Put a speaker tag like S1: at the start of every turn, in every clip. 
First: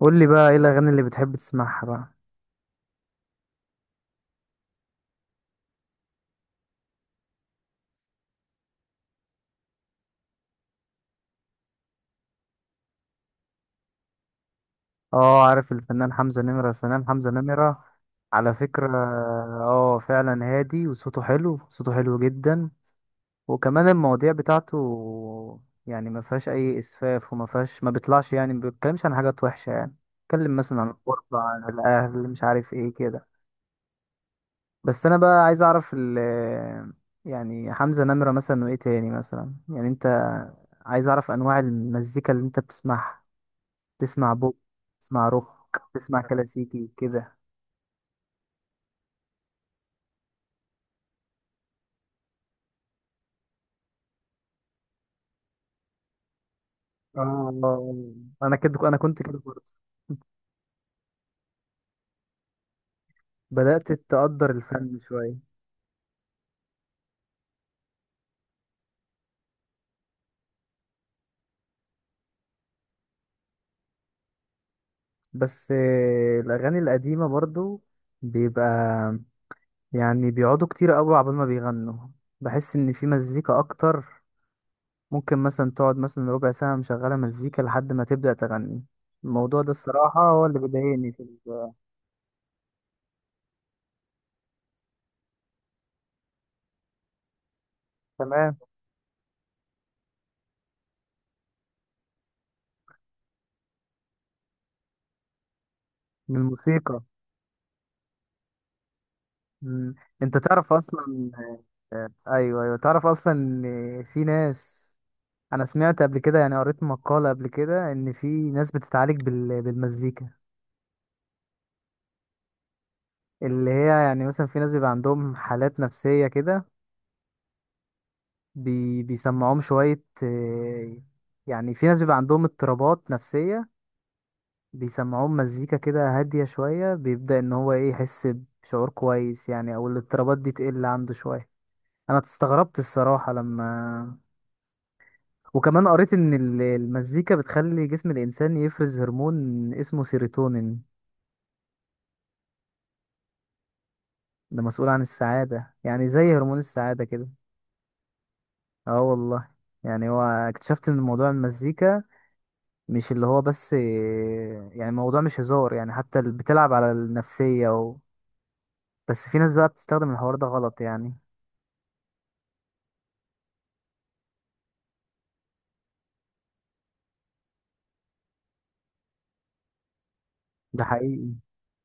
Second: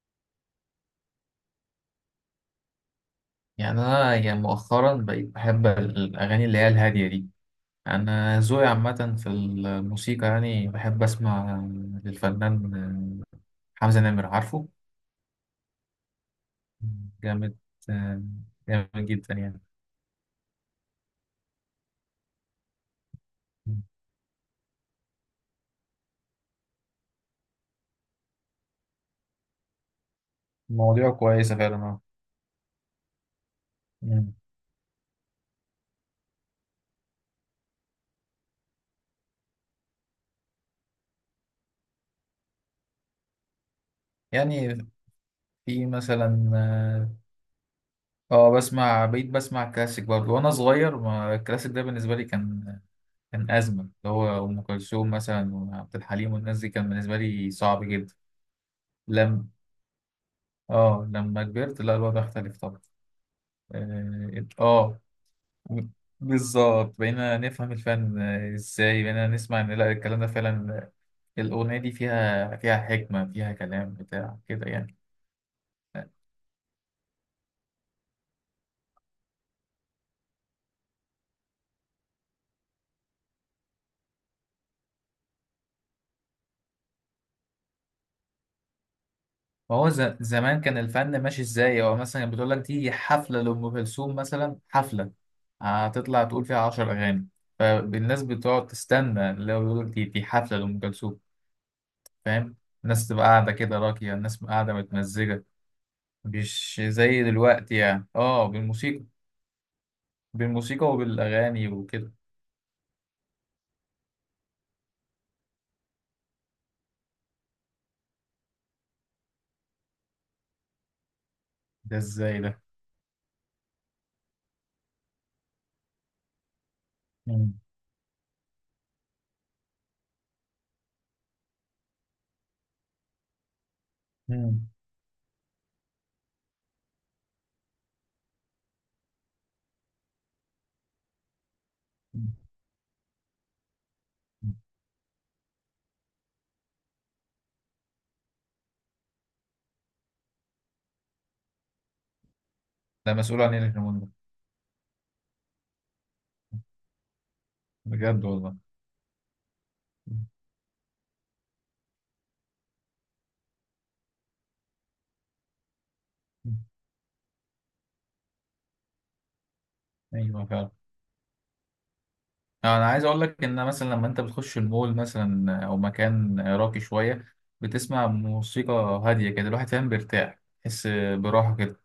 S1: قول لي بقى ايه الاغاني اللي بتحب تسمعها بقى.
S2: يعني أنا يعني مؤخرا بقيت بحب الأغاني اللي هي الهادية دي. أنا ذوقي عامة في الموسيقى، يعني بحب أسمع للفنان حمزة نمر، عارفه؟
S1: اه، عارف الفنان حمزة نمرة. الفنان حمزة
S2: جامد،
S1: نمرة على فكرة.
S2: جامد جدا يعني.
S1: اه فعلا هادي وصوته حلو، صوته حلو جدا. وكمان المواضيع بتاعته، ما فيهاش اي اسفاف وما فيهاش، ما بيطلعش، ما بيتكلمش عن حاجات وحشة يعني. بيتكلم مثلا عن
S2: مواضيعه
S1: الغربة،
S2: كويسة
S1: عن
S2: فعلا، اه.
S1: الاهل، مش عارف ايه كده.
S2: مم.
S1: بس انا بقى عايز اعرف يعني حمزة نمرة مثلا، وايه تاني مثلا؟ يعني انت عايز اعرف انواع المزيكا اللي انت بتسمعها، تسمع بوب،
S2: يعني
S1: تسمع روك،
S2: في
S1: تسمع
S2: مثلا،
S1: كلاسيكي
S2: اه،
S1: كده؟
S2: بقيت بسمع كلاسيك برضه، وأنا صغير ما الكلاسيك ده بالنسبة لي كان أزمة، اللي هو أم كلثوم مثلا وعبد الحليم والناس دي، كان بالنسبة لي صعب
S1: آه،
S2: جدا.
S1: انا كده، انا كنت كده
S2: لم
S1: برضه.
S2: اه، لما كبرت لا، الوضع اختلف طبعا.
S1: بدأت
S2: اه،
S1: تقدر الفن
S2: آه،
S1: شوية.
S2: بالظبط بقينا نفهم الفن، ازاي بقينا نسمع ان لا، الكلام ده فعلا، الاغنيه دي فيها حكمه، فيها كلام بتاع كده يعني.
S1: بس آه، الاغاني القديمة برضو بيبقى، بيقعدوا كتير قوي عبال ما بيغنوا. بحس ان في مزيكا اكتر، ممكن مثلا تقعد مثلا ربع ساعة مشغلة مزيكا لحد ما تبدأ تغني. الموضوع ده
S2: ما هو
S1: الصراحة هو اللي
S2: زمان كان
S1: بيضايقني في
S2: الفن ماشي ازاي، هو مثلا بتقول لك دي حفله لام كلثوم مثلا، حفله هتطلع تقول فيها 10 اغاني، فالناس
S1: تمام.
S2: بتقعد تستنى لو يقول دي حفله لام كلثوم. فاهم. الناس تبقى قاعده كده راقيه، الناس قاعده متمزجه،
S1: من
S2: مش
S1: الموسيقى.
S2: زي دلوقتي يعني، اه بالموسيقى.
S1: مم. انت تعرف
S2: بالموسيقى
S1: اصلا؟
S2: وبالاغاني وكده.
S1: ايوه ايوه، تعرف اصلا ان في ناس، انا سمعت قبل كده، يعني قريت مقالة قبل كده، ان في ناس بتتعالج بالمزيكا.
S2: ده ازاي ده؟
S1: اللي هي يعني مثلا في ناس بيبقى عندهم حالات نفسية كده،
S2: مم.
S1: بيسمعوهم شوية آه، يعني في ناس بيبقى عندهم اضطرابات نفسية،
S2: مم.
S1: بيسمعوهم مزيكا كده هادية شوية، بيبدأ ان هو ايه، يحس بشعور كويس يعني، او الاضطرابات دي تقل عنده شوية. انا استغربت الصراحة لما، وكمان قريت ان المزيكا بتخلي جسم الانسان يفرز هرمون اسمه سيروتونين.
S2: ده مسؤول عن ايه الهرمون ده؟
S1: ده مسؤول عن السعادة، يعني زي هرمون السعادة كده.
S2: بجد والله؟
S1: اه والله. يعني هو،
S2: مم.
S1: اكتشفت ان موضوع المزيكا مش اللي هو بس إيه، يعني موضوع مش هزار يعني، حتى اللي بتلعب على النفسية و... بس في ناس بقى بتستخدم الحوار ده
S2: ايوه فعلا.
S1: غلط يعني.
S2: انا عايز اقول لك ان مثلا لما انت بتخش المول مثلا او مكان راقي شويه، بتسمع موسيقى هاديه كده، الواحد فاهم بيرتاح،
S1: ده
S2: تحس
S1: حقيقي،
S2: براحه كده.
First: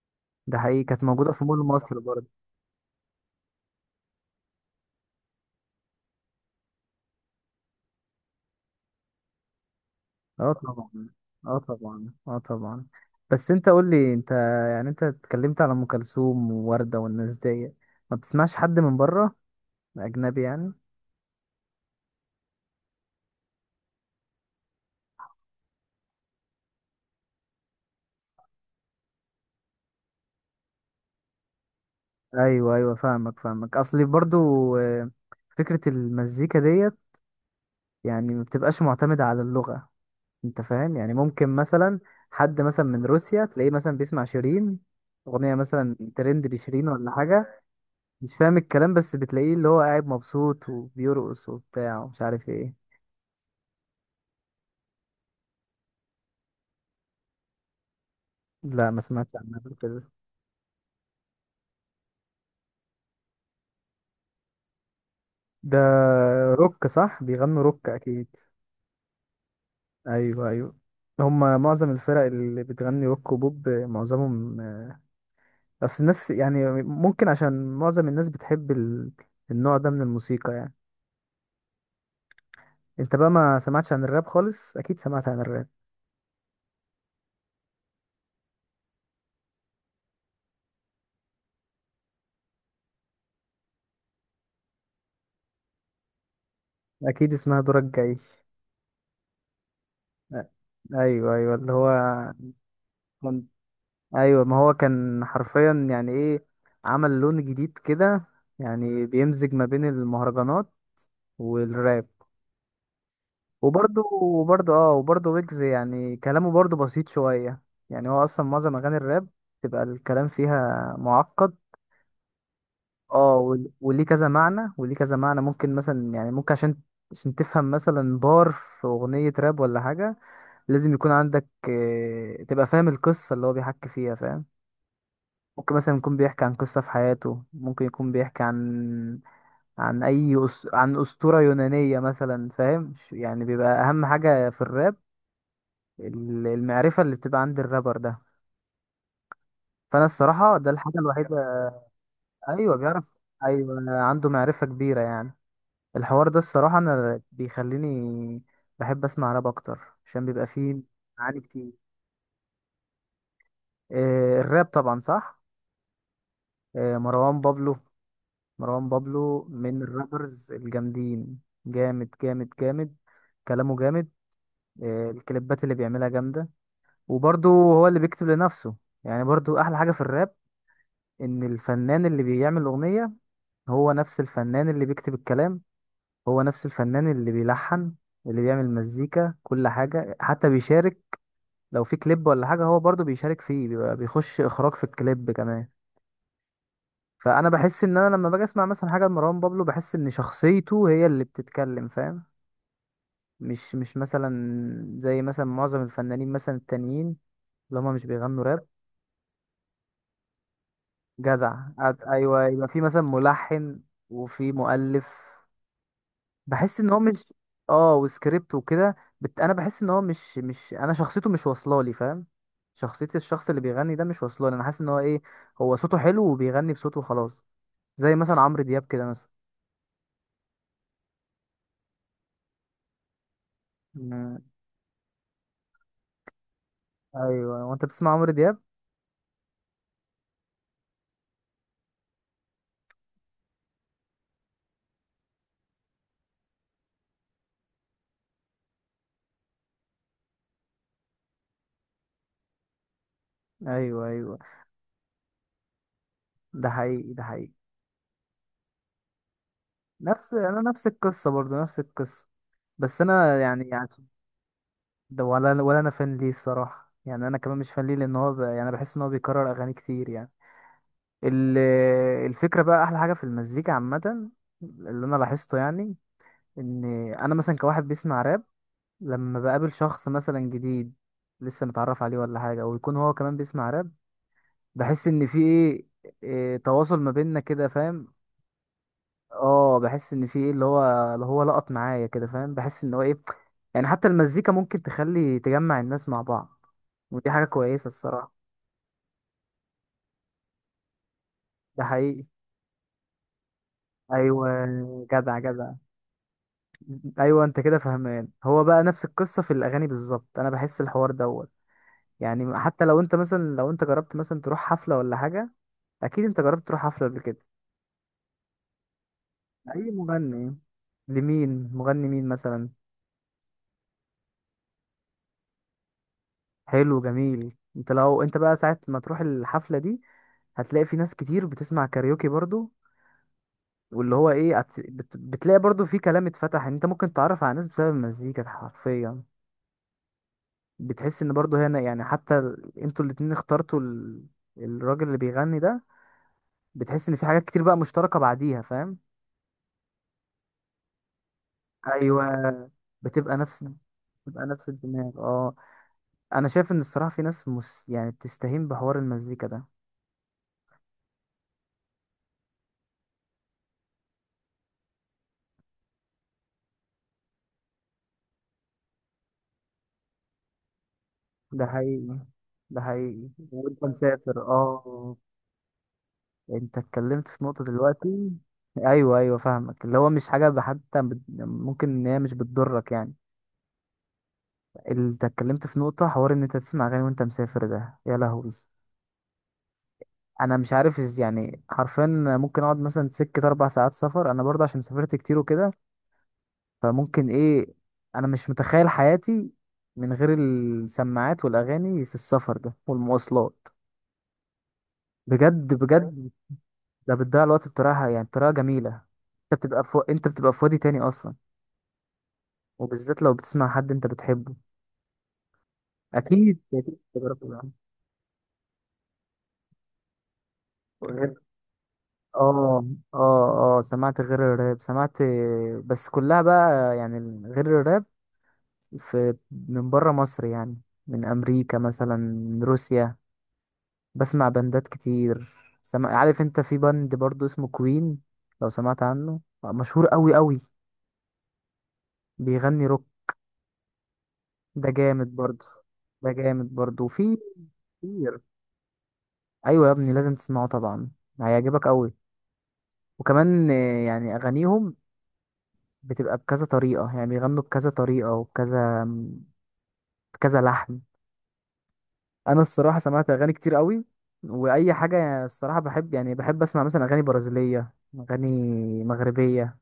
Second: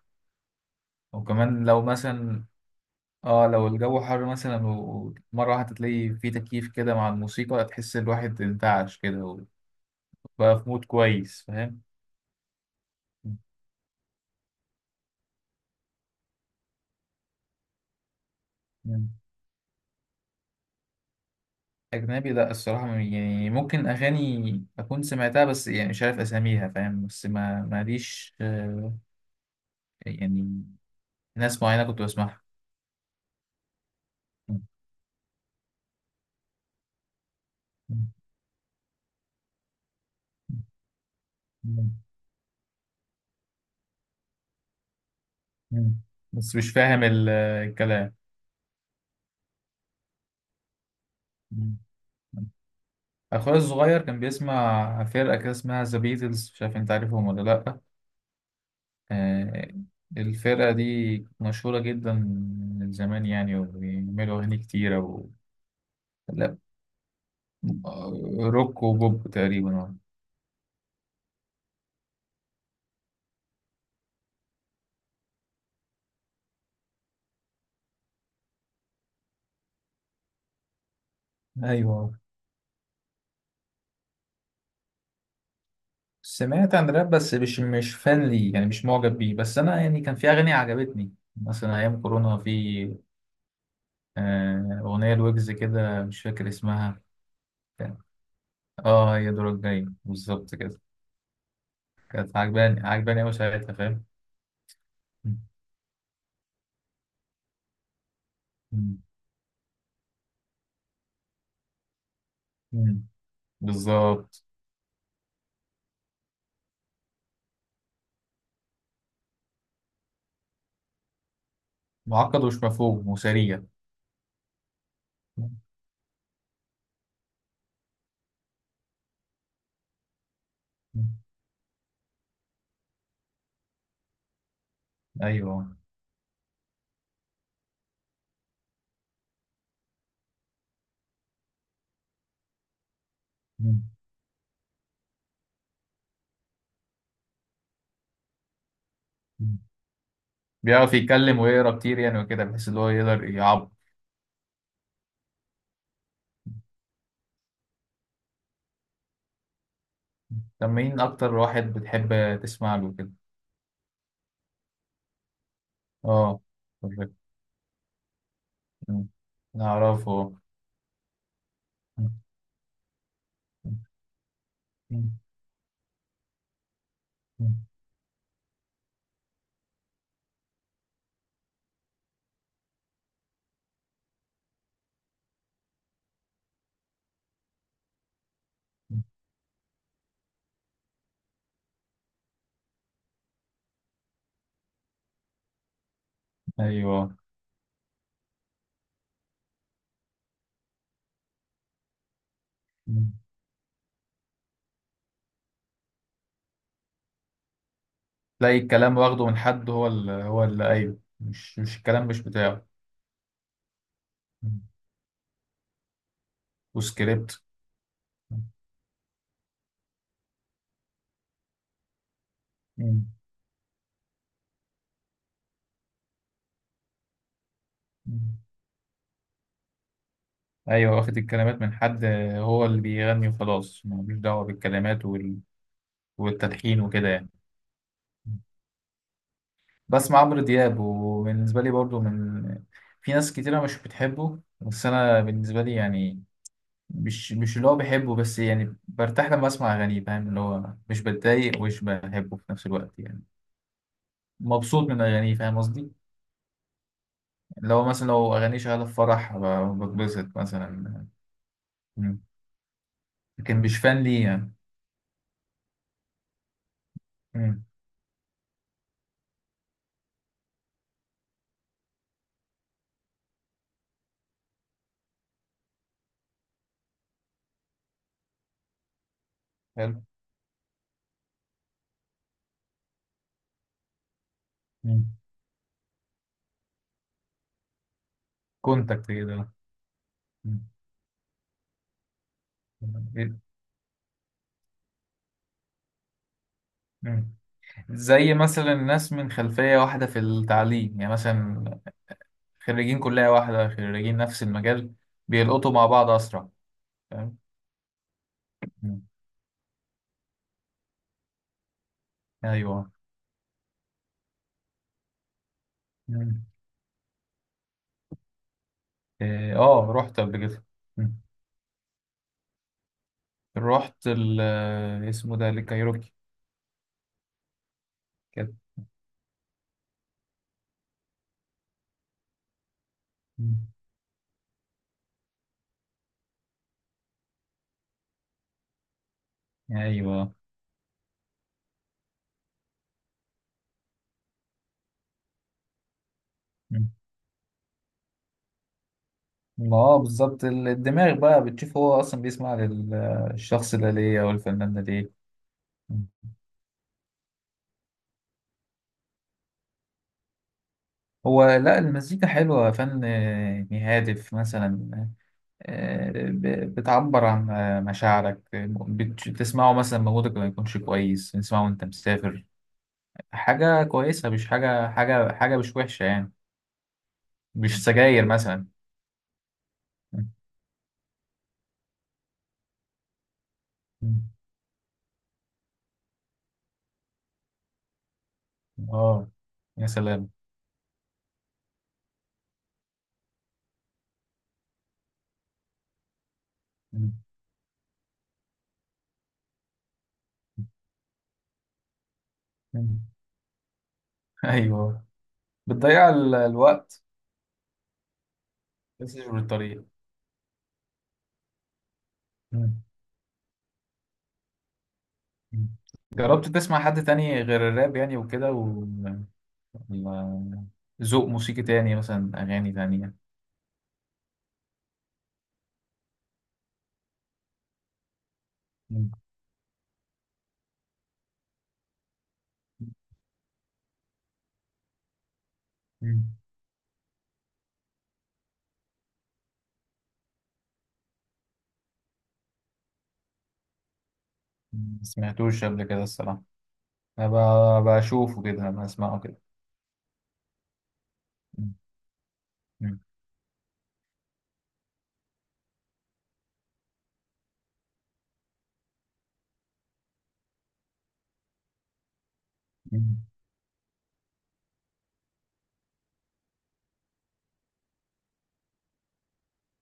S1: ده حقيقي، كانت موجودة في مول
S2: وكمان لو
S1: مصر برضه.
S2: مثلا، اه لو الجو حر مثلا ومره واحده، تلاقي في تكييف كده مع الموسيقى، تحس الواحد انتعش كده،
S1: اه
S2: بقى في مود
S1: طبعا،
S2: كويس،
S1: اه
S2: فاهم.
S1: طبعا، اه طبعا. بس انت قول لي انت، يعني انت اتكلمت على ام كلثوم ووردة والناس دي، ما بتسمعش حد من
S2: مم.
S1: بره؟ اجنبي يعني؟
S2: أجنبي؟ لأ الصراحة، يعني ممكن أغاني أكون سمعتها بس يعني مش عارف أساميها، فاهم، بس ما ماليش، يعني، ناس معينة كنت بسمعها.
S1: ايوه ايوه، فاهمك، فاهمك اصلي برضو.
S2: مم.
S1: آه، فكرة المزيكا ديت
S2: مم.
S1: يعني ما بتبقاش معتمدة على اللغة. انت فاهم؟ يعني ممكن
S2: مم.
S1: مثلا حد مثلا من روسيا تلاقيه مثلا بيسمع شيرين، اغنية مثلا
S2: مم.
S1: ترند
S2: بس مش
S1: لشيرين
S2: فاهم
S1: ولا حاجة،
S2: الكلام.
S1: مش فاهم الكلام، بس بتلاقيه اللي هو قاعد مبسوط وبيرقص
S2: مم.
S1: وبتاع ومش عارف ايه.
S2: أخويا الصغير كان بيسمع فرقة كده اسمها ذا بيتلز، مش عارف أنت عارفهم ولا لأ؟
S1: لا، ما سمعتش عنها
S2: آه،
S1: قبل كده.
S2: الفرقة دي مشهورة جدا، من زمان يعني، وبيعملوا أغاني كتيرة و...
S1: ده روك، صح؟ بيغنوا روك
S2: آه،
S1: اكيد.
S2: روك وبوب تقريبا، اه.
S1: ايوه ايوه، هما معظم الفرق اللي بتغني روك وبوب معظمهم. بس الناس يعني، ممكن عشان معظم الناس بتحب النوع ده من الموسيقى يعني.
S2: ايوه.
S1: انت بقى ما سمعتش عن الراب خالص؟ اكيد سمعت عن الراب.
S2: سمعت عن راب بس مش فان لي يعني، مش معجب بيه، بس انا يعني كان في اغاني عجبتني مثلا ايام كورونا، في اغنيه الويجز كده مش فاكر اسمها.
S1: اكيد اسمها دورك
S2: كان-
S1: جاي.
S2: اه، هي دورك جاي
S1: أ-
S2: بالظبط كده.
S1: ايوه ايوه، اللي هو
S2: كانت عجباني عجباني قوي
S1: كان،
S2: ساعتها، فاهم.
S1: ايوه ما هو كان
S2: مم.
S1: حرفيا يعني ايه، عمل لون جديد كده.
S2: مم.
S1: يعني بيمزج ما بين المهرجانات والراب.
S2: مم.
S1: وبرضه
S2: بالظبط.
S1: وبرضه اه، وبرضه ويجز يعني كلامه برضه بسيط شوية. يعني هو أصلا معظم أغاني الراب تبقى الكلام فيها معقد.
S2: معقد ومش مفهوم
S1: اه،
S2: وسريع.
S1: وليه كذا معنى، وليه كذا معنى،
S2: مم.
S1: ممكن مثلا يعني، ممكن عشان، عشان تفهم مثلا بار في أغنية راب ولا حاجة، لازم
S2: مم.
S1: يكون عندك آه، تبقى فاهم القصة اللي هو بيحكي فيها، فاهم؟
S2: ايوه.
S1: ممكن مثلا يكون بيحكي عن قصة في حياته، ممكن يكون بيحكي عن، عن عن أسطورة يونانية مثلا، فاهم؟ يعني بيبقى
S2: مم.
S1: أهم حاجة في الراب المعرفة اللي بتبقى عند الرابر ده.
S2: مم.
S1: فأنا الصراحة ده الحاجة
S2: بيعرف
S1: الوحيدة.
S2: يتكلم ويقرا كتير يعني وكده، بحيث
S1: أيوة
S2: ان هو
S1: بيعرف،
S2: يقدر يعبر.
S1: أيوة عنده معرفة كبيرة يعني. الحوار ده الصراحة أنا بيخليني بحب أسمع راب أكتر عشان بيبقى
S2: طب
S1: فيه
S2: مين أكتر
S1: معاني
S2: واحد
S1: كتير.
S2: بتحب تسمع له كده؟
S1: آه، الراب طبعا صح.
S2: آه.
S1: آه،
S2: بالظبط.
S1: مروان بابلو. مروان
S2: مم.
S1: بابلو من
S2: نعرفه.
S1: الرابرز الجامدين، جامد
S2: مم.
S1: جامد جامد، كلامه جامد. آه،
S2: مم.
S1: الكليبات اللي بيعملها جامدة، وبرضه
S2: مم.
S1: هو اللي بيكتب لنفسه. يعني برضه أحلى حاجة في الراب ان الفنان اللي بيعمل اغنيه هو نفس الفنان اللي بيكتب الكلام، هو نفس الفنان اللي بيلحن، اللي بيعمل مزيكا، كل حاجة، حتى بيشارك لو في كليب ولا حاجة، هو برضو بيشارك فيه، بيبقى بيخش إخراج في الكليب كمان.
S2: أيوه.
S1: فأنا بحس إن أنا لما باجي أسمع مثلا حاجة لمروان بابلو، بحس إن شخصيته هي اللي بتتكلم، فاهم؟
S2: مم.
S1: مش مثلا زي مثلا معظم الفنانين مثلا التانيين اللي هما مش بيغنوا
S2: تلاقي
S1: راب.
S2: الكلام واخده من حد، هو اللي، أيوه،
S1: جدع.
S2: مش الكلام مش
S1: أيوه،
S2: بتاعه.
S1: يبقى في مثلا ملحن وفي
S2: مم.
S1: مؤلف. بحس ان هو مش،
S2: وسكريبت.
S1: اه وسكريبت وكده. انا بحس ان هو مش انا، شخصيته مش واصله لي، فاهم؟
S2: مم.
S1: شخصيه الشخص اللي بيغني ده مش واصله لي، انا حاسس ان هو ايه، هو صوته حلو وبيغني بصوته خلاص. زي
S2: مم.
S1: مثلا عمرو دياب كده مثلا.
S2: أيوه واخد الكلمات من حد، هو اللي بيغني وخلاص، ملوش
S1: مم.
S2: دعوة بالكلمات وال... والتلحين وكده يعني.
S1: ايوه، وانت بتسمع عمرو دياب؟
S2: بسمع عمرو دياب، وبالنسبة لي برضو من، في ناس كتيرة مش بتحبه بس أنا بالنسبة لي يعني، مش اللي هو بحبه، بس يعني برتاح لما اسمع اغانيه، فاهم، اللي هو مش بتضايق ومش بحبه في نفس الوقت يعني.
S1: ايوه ايوه،
S2: مبسوط من اغانيه فاهم قصدي.
S1: ده حقيقي ده حقيقي،
S2: لو مثلا لو اغانيه شغاله في فرح،
S1: نفس،
S2: بتبسط
S1: انا نفس
S2: مثلا.
S1: القصه برضو، نفس
S2: مم.
S1: القصه. بس انا
S2: لكن
S1: يعني
S2: مش
S1: يعني،
S2: فان ليه يعني.
S1: ده ولا، ولا انا فان ليه الصراحه يعني، انا كمان
S2: مم.
S1: مش فان ليه، لان هو ب... يعني بحس ان هو بيكرر اغاني كتير يعني. ال- الفكرة بقى، أحلى حاجة في المزيكا عامة اللي أنا لاحظته يعني، إن أنا مثلا كواحد بيسمع راب، لما بقابل
S2: حلو.
S1: شخص مثلا جديد، لسه متعرف عليه ولا حاجة، ويكون هو كمان بيسمع راب، بحس إن في إيه، إيه، تواصل ما بيننا كده، فاهم؟
S2: كونتاكت كده.
S1: اه، بحس إن في إيه،
S2: مم.
S1: اللي هو اللي هو لقط معايا كده، فاهم؟ بحس إن هو إيه، يعني حتى المزيكا ممكن تخلي، تجمع الناس مع بعض، ودي
S2: مم.
S1: حاجة كويسة الصراحة.
S2: زي مثلا ناس من خلفيه واحده في التعليم يعني مثلا،
S1: ده حقيقي.
S2: خريجين كليه واحده، خريجين نفس
S1: أيوة،
S2: المجال،
S1: جدع جدع.
S2: بيلقطوا مع بعض اسرع. فاهم.
S1: ايوه انت كده فهمان، هو بقى
S2: مم.
S1: نفس القصه في الاغاني بالظبط، انا بحس الحوار دوت. يعني حتى
S2: ايوه.
S1: لو انت مثلا، لو انت جربت مثلا تروح حفله ولا حاجه، اكيد انت جربت تروح حفله قبل كده.
S2: إيه، اه
S1: اي
S2: رحت قبل
S1: مغني؟
S2: كده. مم.
S1: لمين، مغني مين مثلا؟
S2: رحت ال آه، اسمه ده الكايروكي
S1: حلو جميل. انت لو انت
S2: كده.
S1: بقى ساعه ما تروح الحفله دي، هتلاقي في ناس كتير بتسمع كاريوكي برضو،
S2: مم.
S1: واللي هو ايه، بتلاقي برضو في كلام اتفتح، ان انت ممكن تتعرف على ناس بسبب المزيكا حرفيا.
S2: ايوه.
S1: بتحس ان برضه هنا يعني، حتى انتوا الاتنين اخترتوا الراجل اللي بيغني ده،
S2: مم.
S1: بتحس ان في حاجات كتير بقى مشتركة بعديها، فاهم؟
S2: ما اه بالظبط، الدماغ بقى بتشوف هو اصلا بيسمع
S1: ايوه. بتبقى
S2: للشخص ده ليه او
S1: بتبقى نفس
S2: الفنان ده
S1: الدماغ
S2: ليه.
S1: اه.
S2: مم.
S1: انا شايف ان الصراحة في ناس يعني بتستهين بحوار المزيكا ده.
S2: هو لا، المزيكا حلوة، فن هادف مثلا، بتعبر عن مشاعرك، بتسمعه مثلا مودك ما يكونش كويس، تسمعه
S1: ده
S2: وانت
S1: حقيقي،
S2: مسافر،
S1: ده حقيقي،
S2: حاجة
S1: وانت
S2: كويسة،
S1: مسافر
S2: مش حاجة
S1: اه.
S2: حاجة حاجة مش وحشة يعني،
S1: انت اتكلمت في نقطة
S2: مش سجاير
S1: دلوقتي.
S2: مثلا.
S1: ايوه ايوه فاهمك، اللي هو مش حاجة، ممكن ان هي مش بتضرك يعني.
S2: مم.
S1: انت اتكلمت في نقطة، حوار ان انت تسمع اغاني وانت مسافر، ده يا لهوي،
S2: اه. يا سلام.
S1: انا مش عارف يعني حرفيا، ممكن اقعد مثلا سكة 4 ساعات سفر، انا برضه عشان سافرت كتير وكده،
S2: مم.
S1: فممكن ايه، انا مش متخيل حياتي من غير السماعات والاغاني في السفر ده
S2: مم.
S1: والمواصلات،
S2: ايوه.
S1: بجد
S2: بتضيع
S1: بجد.
S2: الوقت.
S1: ده بتضيع الوقت بطريقة يعني، بطريقة جميلة.
S2: بس مش
S1: انت بتبقى
S2: بالطريقة.
S1: في، انت بتبقى في وادي تاني اصلا،
S2: مم.
S1: وبالذات لو بتسمع حد انت بتحبه.
S2: مم. جربت
S1: اكيد
S2: تسمع
S1: اكيد
S2: حد تاني
S1: تجربة.
S2: غير الراب يعني وكده و... ولا ذوق موسيقي تاني مثلا، أغاني
S1: اه
S2: تانية؟
S1: اه، اه سمعت غير الراب، سمعت، بس كلها بقى يعني غير الراب
S2: مم.
S1: في، من بره مصر يعني، من امريكا مثلا، من روسيا، بسمع بندات كتير. سمع،
S2: مم.
S1: عارف انت في بند برضو اسمه كوين؟ لو سمعت عنه، مشهور قوي قوي، بيغني روك. ده
S2: ما
S1: جامد
S2: سمعتوش
S1: برضو،
S2: قبل كده
S1: ده
S2: الصراحة.
S1: جامد برضو، وفي
S2: أنا
S1: كتير.
S2: بشوفه كده بسمعه كده.
S1: ايوه يا ابني، لازم تسمعه طبعا،
S2: مم.
S1: هيعجبك قوي.
S2: مم.
S1: وكمان آه، يعني اغانيهم بتبقى بكذا طريقة، يعني بيغنوا بكذا طريقة، وبكذا كذا لحن. انا الصراحه
S2: مم.
S1: سمعت اغاني كتير قوي، واي حاجه الصراحه بحب، يعني بحب اسمع مثلا اغاني برازيليه، اغاني مغربيه،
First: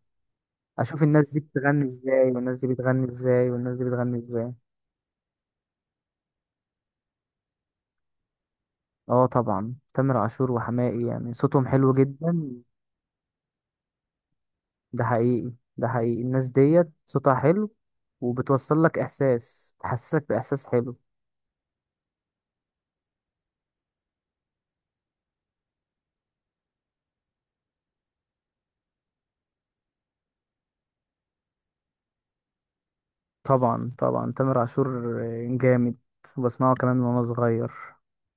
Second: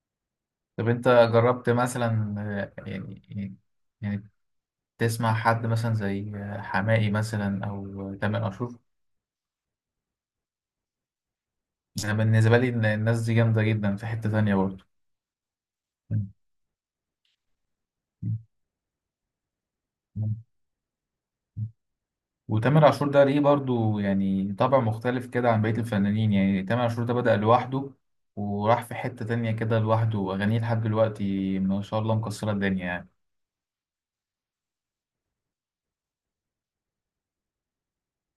S2: طب
S1: اشوف
S2: أنت
S1: الناس دي
S2: جربت
S1: بتغني ازاي،
S2: مثلا،
S1: والناس دي
S2: آه،
S1: بتغني ازاي،
S2: يعني
S1: والناس دي بتغني
S2: يعني
S1: ازاي.
S2: تسمع حد مثلا زي حماقي مثلا او تامر عاشور؟
S1: اه طبعا تامر عاشور وحماقي يعني صوتهم حلو
S2: انا
S1: جدا.
S2: بالنسبه لي إن الناس دي جامده جدا في حته تانية برضه.
S1: ده حقيقي، ده حقيقي، الناس ديت صوتها حلو، وبتوصل لك احساس، تحسسك باحساس حلو.
S2: وتامر عاشور ده ليه برضو يعني طبع مختلف كده عن بقية الفنانين، يعني تامر عاشور ده بدأ لوحده، وراح في حتة تانية كده لوحده، وأغانيه لحد دلوقتي ما شاء الله مكسرة الدنيا يعني.
S1: طبعا طبعا، تامر عاشور جامد. بسمعه كمان من وانا صغير.